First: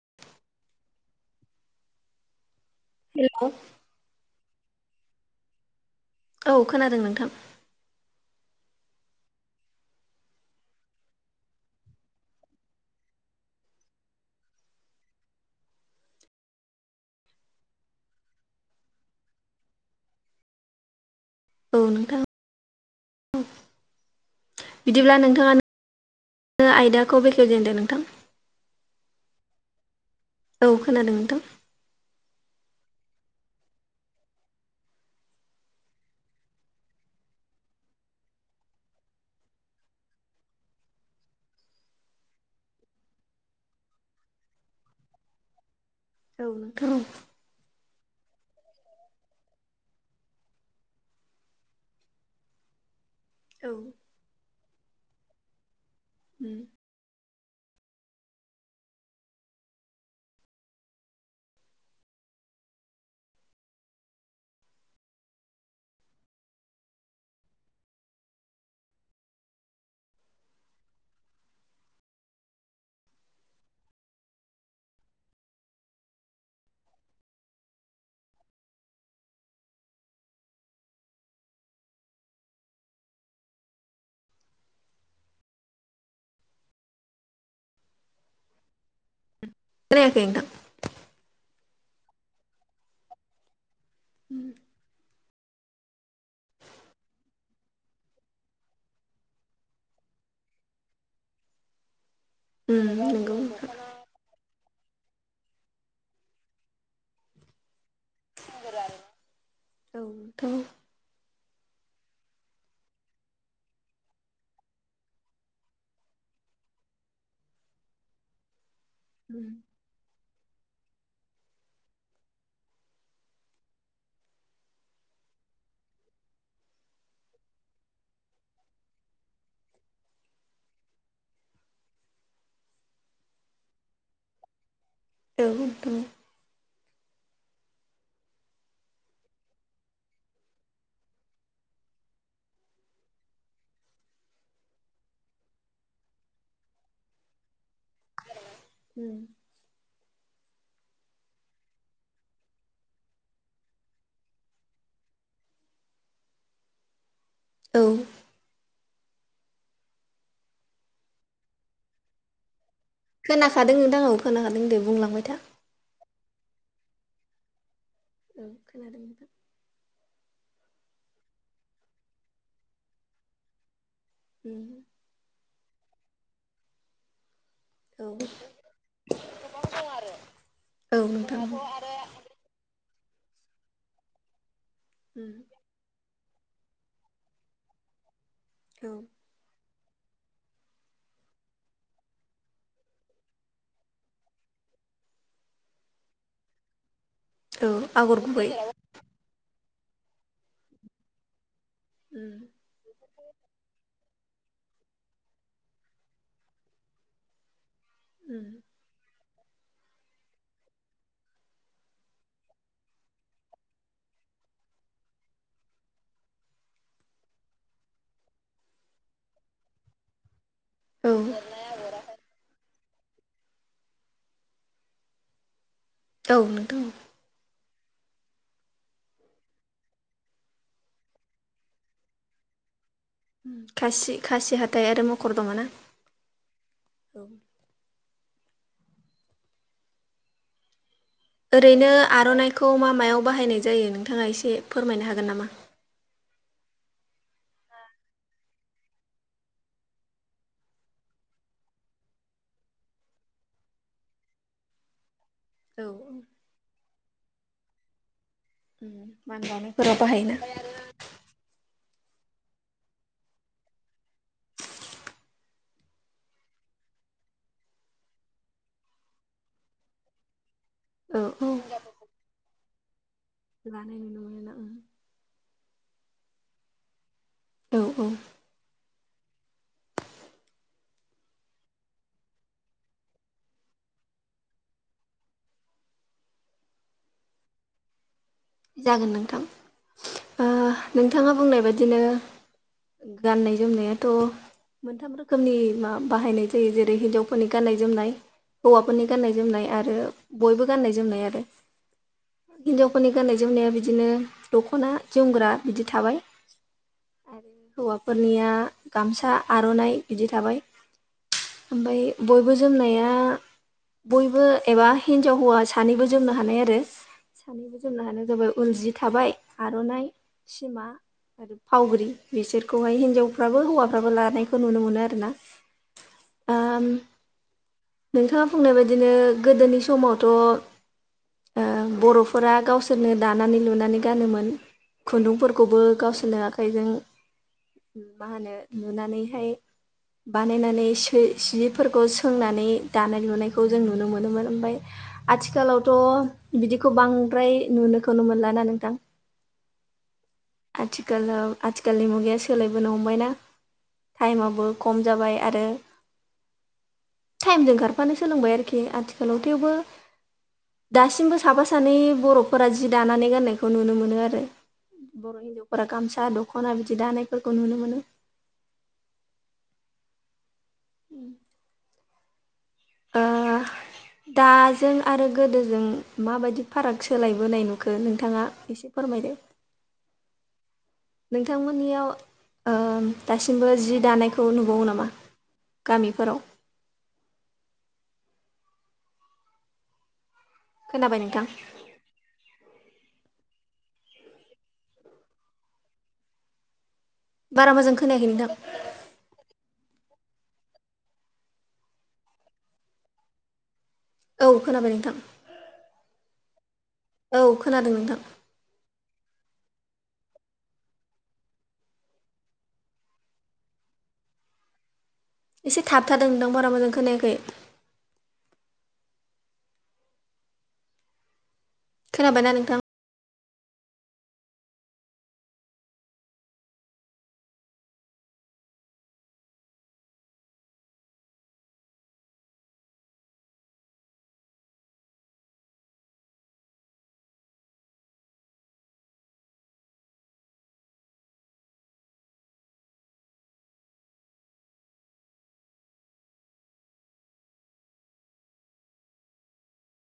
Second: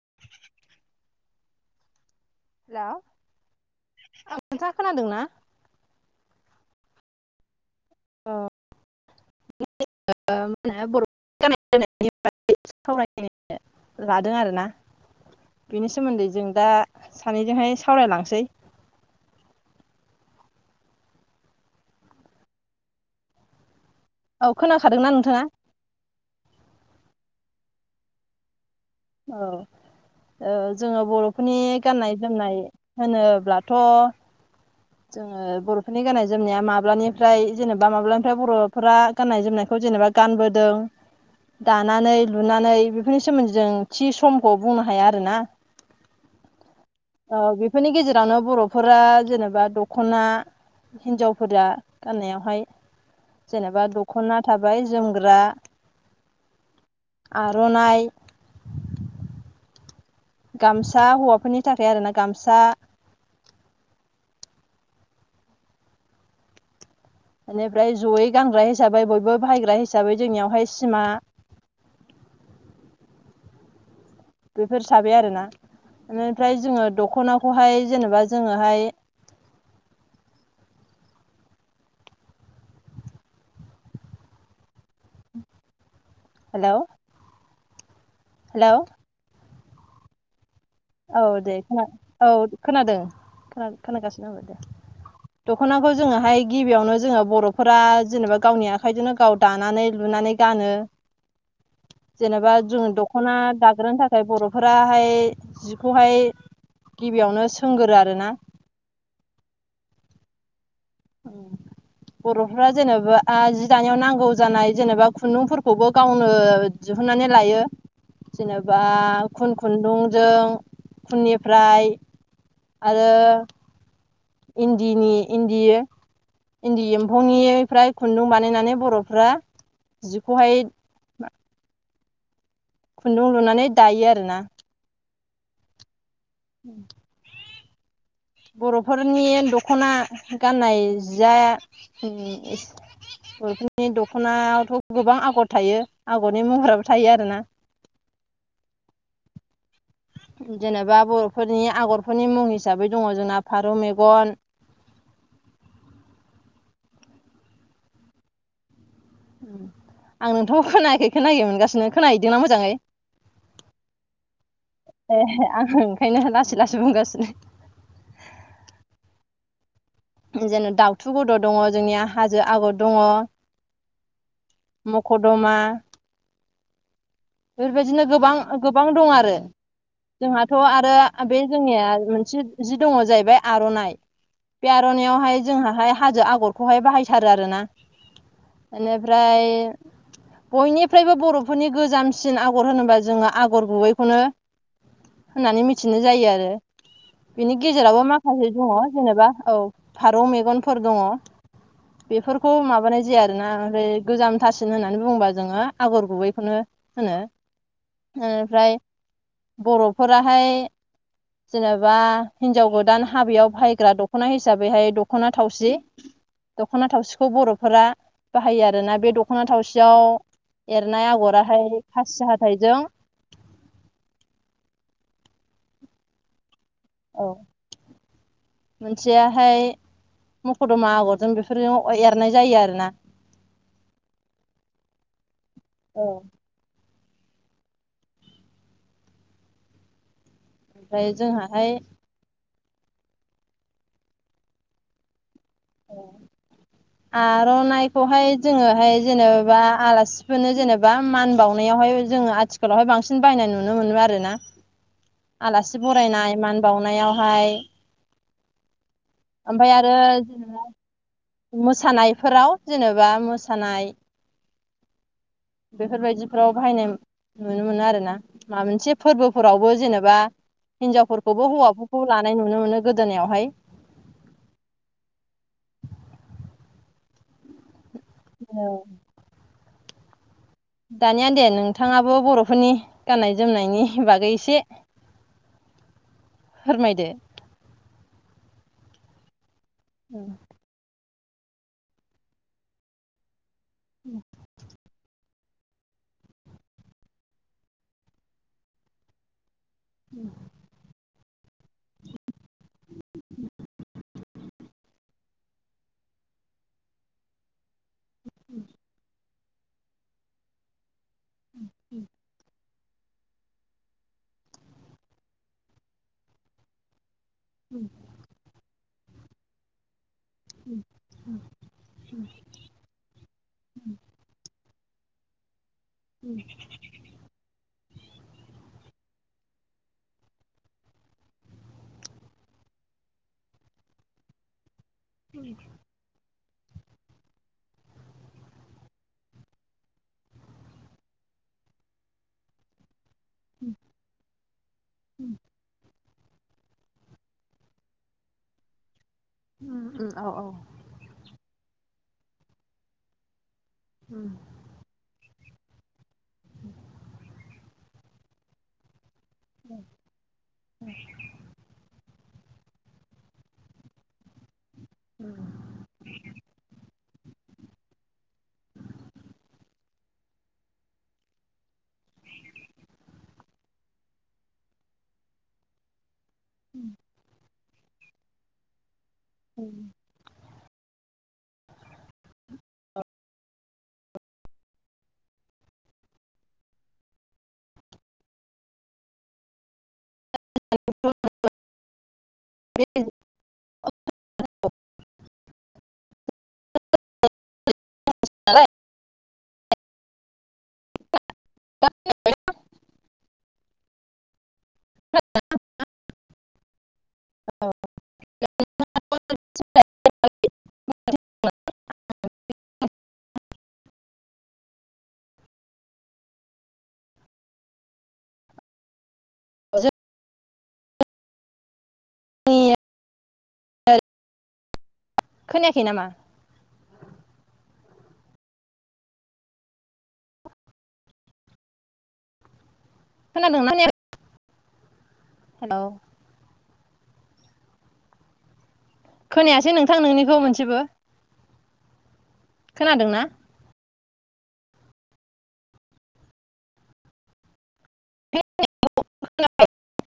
[unintelligible] Hello hello औ नोंथा खोनादों ना औ खोनादों नोंथां [unintelligible] होनो बर'फोरनि गाननाय जोमनायनि बागै एसे सावरायलायनो लादों आरोना बेनि सोमोन्दै जों दा सानैजोंहाय सावरायलांसै औ नोंथां औ खोनाखादोंना बिदिब्ला नोंथाङा ओ आयदाखौ बेखेवजेनदो नोंथां औ ओ औ जोङो खोनादों नोंथां बर'फोरनि गाननाय जोमनाय होनोब्लाथ' जोङो बर'फोरनि गाननाय जोमनाया माब्लानिफ्राय जेनेबा माब्लानिफ्राय बर'फोरा गाननाय जोमनायखौ जेनेबा गानबोदों दानानै लुनानै बेफोरनि सोमोन्दै जों थि समखौ बुंनो हाया आरोना औ औ बेफोरनि गेजेरावनो बर'फोरा जेनेबा दख'ना हिन्जावफोरा गाननायावहाय औ जेनेबा दख'ना थाबाय जोमग्रा उम आर'नाइ गामसा हौवाफोरनि थाखाय आरोना गामसा बेनिफ्राय जयै गानग्रा हिसाबै बयबो बाहायग्रा हिसाबै जोंनियावहाय सिमा [unintelligible] बेफोर थाबाय आरोना बेनिफ्राय जोङो दख'नाखौहाय जेनेबा जोङोहाय हेलौ हेलौ खोनायाखै नोंथां औ दे खोना औ खोनादों खोना खोनागासिनो औ दे दख'नाखौ जोङोहाय गिबियावनो जोङो बर'फोरा जेनेबा गावनि आखाइजोंनो गाव दानानै लुनानै गानो जेनेबा जों उम दख'ना नंगौ नोंथां दाग्रोनो थाखाय बर'फोराहाय जिखौहाय गिबियावनो सोंगोरो आरोना थ' औ बर'फ्रा जेनेबा जि दानायाव नांगौ जानाय जेनेबा खुन्दुंफोरखौबो गावनो दिहुननानै लायो जेनेबा खुन खुन्दुंजों उननिफ्राय आरो इन्दिनि इन्दियो इन्दि एम्फौनिफ्राय खुन्दुं बानायनानै बर'फ्रा जिखौहाय खुन्दुं लुनानै दायो आरोना औ औ [inaudible] बर'फोरनि दख'ना गाननाय जिआ बर'फोरनि दख'नायावथ' गोबां आगर थायो आगरनि महराबो थायो आरोना [inaudible] उ जेनेबा बर'फोरनि आगरफोरनि मुं हिसाबै दङ जोंना फारौ मेगन औ आं नोंथांखौ खोनायाखै खोनायै मोनगासिनो खोनाहैदोंना मोजाङै खोनाखादों नोंथां औ खोनाखादों दे बुंलांबाय था बेखायनो लासै लासै बुंगासिनो औ खोनादों नोंथां जेन' दाउथु गद' दङ जोंनिया हाजो आगर दङ मख' दमा औ बेफोरबायदिनो गोबां गोबां दं आरो जोंहाथ' आरो औ नोंथां बे औ जोंनिया मोनसे जि मोनसे दङ जाहैबाय आर'नाय बे आर'नाय आवगाय जों हाजो आग गरखौहाय बाहायथारो आरोना बेनिफ्राय बयनिफ्रायबो बर'फोरनि गोजाम सिन आगर होनोबा जोङो आगर गुबैखौनो होननानै मिथिनाय जायो आरो बिनि औ गेजेरावबो आगर गुबै माखासे औ दङ जेनेबा औ फारौ मेगनफोर दङ बेफोरखौ माबानाय जाया आरोना ओमफ्राय गोजामथासिन होननानै बुङोबा जोङो आगर गुबैखौनो होनो निफ्राय बर'फोराहाय जेनेबा हिनजाव गोदान हाबायाव बाहायग्रा दख'ना हिसाबैहाय दख'ना थावसि दख'ना थावसिखौ बर'फोरा बाहायो आरोना बे दख'ना थावसियाव एरनाय आगराहाय खासि हाथायजों औ नों अ मोनसेयाहाय मखदमा आगरजों बेफोरजों एरनाय जायो आरोना खासि खासि हाथाइ आरो मखर दमा ना औ औ ओमफ्राय जोंहाहाय ओरैनो आर'नाइखौ मा मायाव बाहायनाय जायो नोंथाङा एसे फोरमायनो हागोन नामा? औ आर'नाइखौहाय जोङोहाय जेनेबा आलासिफोरनो जेनेबा मान बावनायावहाय जोङो आथिखालावहाय बांसिन बायनाय नुनो मोनो आरोना औ आलासि उम बरायनाय मान बावनायावहाय मान ओमफ्राय आरो बावनायफोराव बाहायोना जेनेबा मोसानाय फोराव जेनेबा मोसानाय बेफोरबायदिफ्राव बाहायनाय नुनो मोनो आरो ना माबा मोनसे फोरबोफोरावबो जेनेबा औ औ हिनजावफोरखौबो हौवाफोरखौ लानाय नुनो मोनो। गोदोनायावहाय लानाय नुनो मोनोना औ ओं औ औ औ दानिया दे नोंथाङाबो बर'फोरनि गाननाय जोमनायनि बागै एसे फोरमायदो जागोन नोंथां औ ओ नोंथाङा बुंनाय बायदिनो गानना- जोमनायाथ' मोनथाम रोखोम खोमनि मा बाहायनाय जायो जेरै हिनजावफोरनि गाननाय- जोमनाय, हौवाफोरनि गाननाय-जोमनाय आरो बयबो गाननाय जोमनाय आरो हिनजावफोरनि गाननाय-जोमनाया बिदिनो दख'ना जोमग्रा बिदि थाबाय आरो हौवा फोरनिया गामसा आर'नाइ बिदि थाबाय ओमफाय बयबो जोमनाया बयबो एबा हिनजाव हौवा सानैबो जोमनो हानाय आरो [unintelligible] जाबाय उल जि थाबाय आर'नाइ सिमा आरो फावग्रि बिसोरखौहाय हिनजावफ्राबो हौवाफ्राबो लानाय खौ नुनो मोनो आरोना उम ओम नोंथाङा फुंनाय बायदिनो गोदोनि समावथ' ओ बर'फोरा गावसोरनो दानानै लुनानै गानोमोन खुनदुंफोरखौबो गावसोरनो आखाइजों मा होनो नुनानैहाय बानायनानै सै जिफोरखौ सोंनानै दानाय लुनायखौ जों नुनो मोनोमोन ओमफाय आथिखालावथ' बिदिखौ बां प्राय नुनोखौनो मोनला ना नोंथां ओम ओम औ औ आथिखालाव आथिखालनि मुगाया सोलायबोनो हमबायना टाइमाबो कम जाबाय आरो थाइमजों खारफानो सोलोंबाय आरोखि आथि लोंथायावबो दासिमबो साफा सानै बर'फोरा जि दानानै गाननायखौ नुनो मोनो आरो बर'हिनजावफोरा गामसा दख'ना बिदि दानाय फोरखौ नुनो मोनो ओ दाजों आरो गोदोजों माबादि फाराग सोलायबोनाय नु खो नोंथाङा इसे फोरमायदो? नोंथांमोननियाव ओ दासिमबो जि दानायखौ नुबावो नामा? गामिफोराव [inaudible] खोनाबाय नोंथां? बे [unintelligible] बारा मोजां खोनाखै नोंथां [unintelligible] औ खोनाबाय नोंथां औ खोनादों नोंथां [unintelligible] इसे थाबथादों नोंथां बारा मोजां खोनायाखै आओ खोनाबायना जोंनि नोंथां? [unintelligible] खोनायाखै नामा? खोनादोंना खोनाया हेल' खोनायासै नोंथां नोंनिखौ मोनसेबो खोनादोंना? [unintelligible]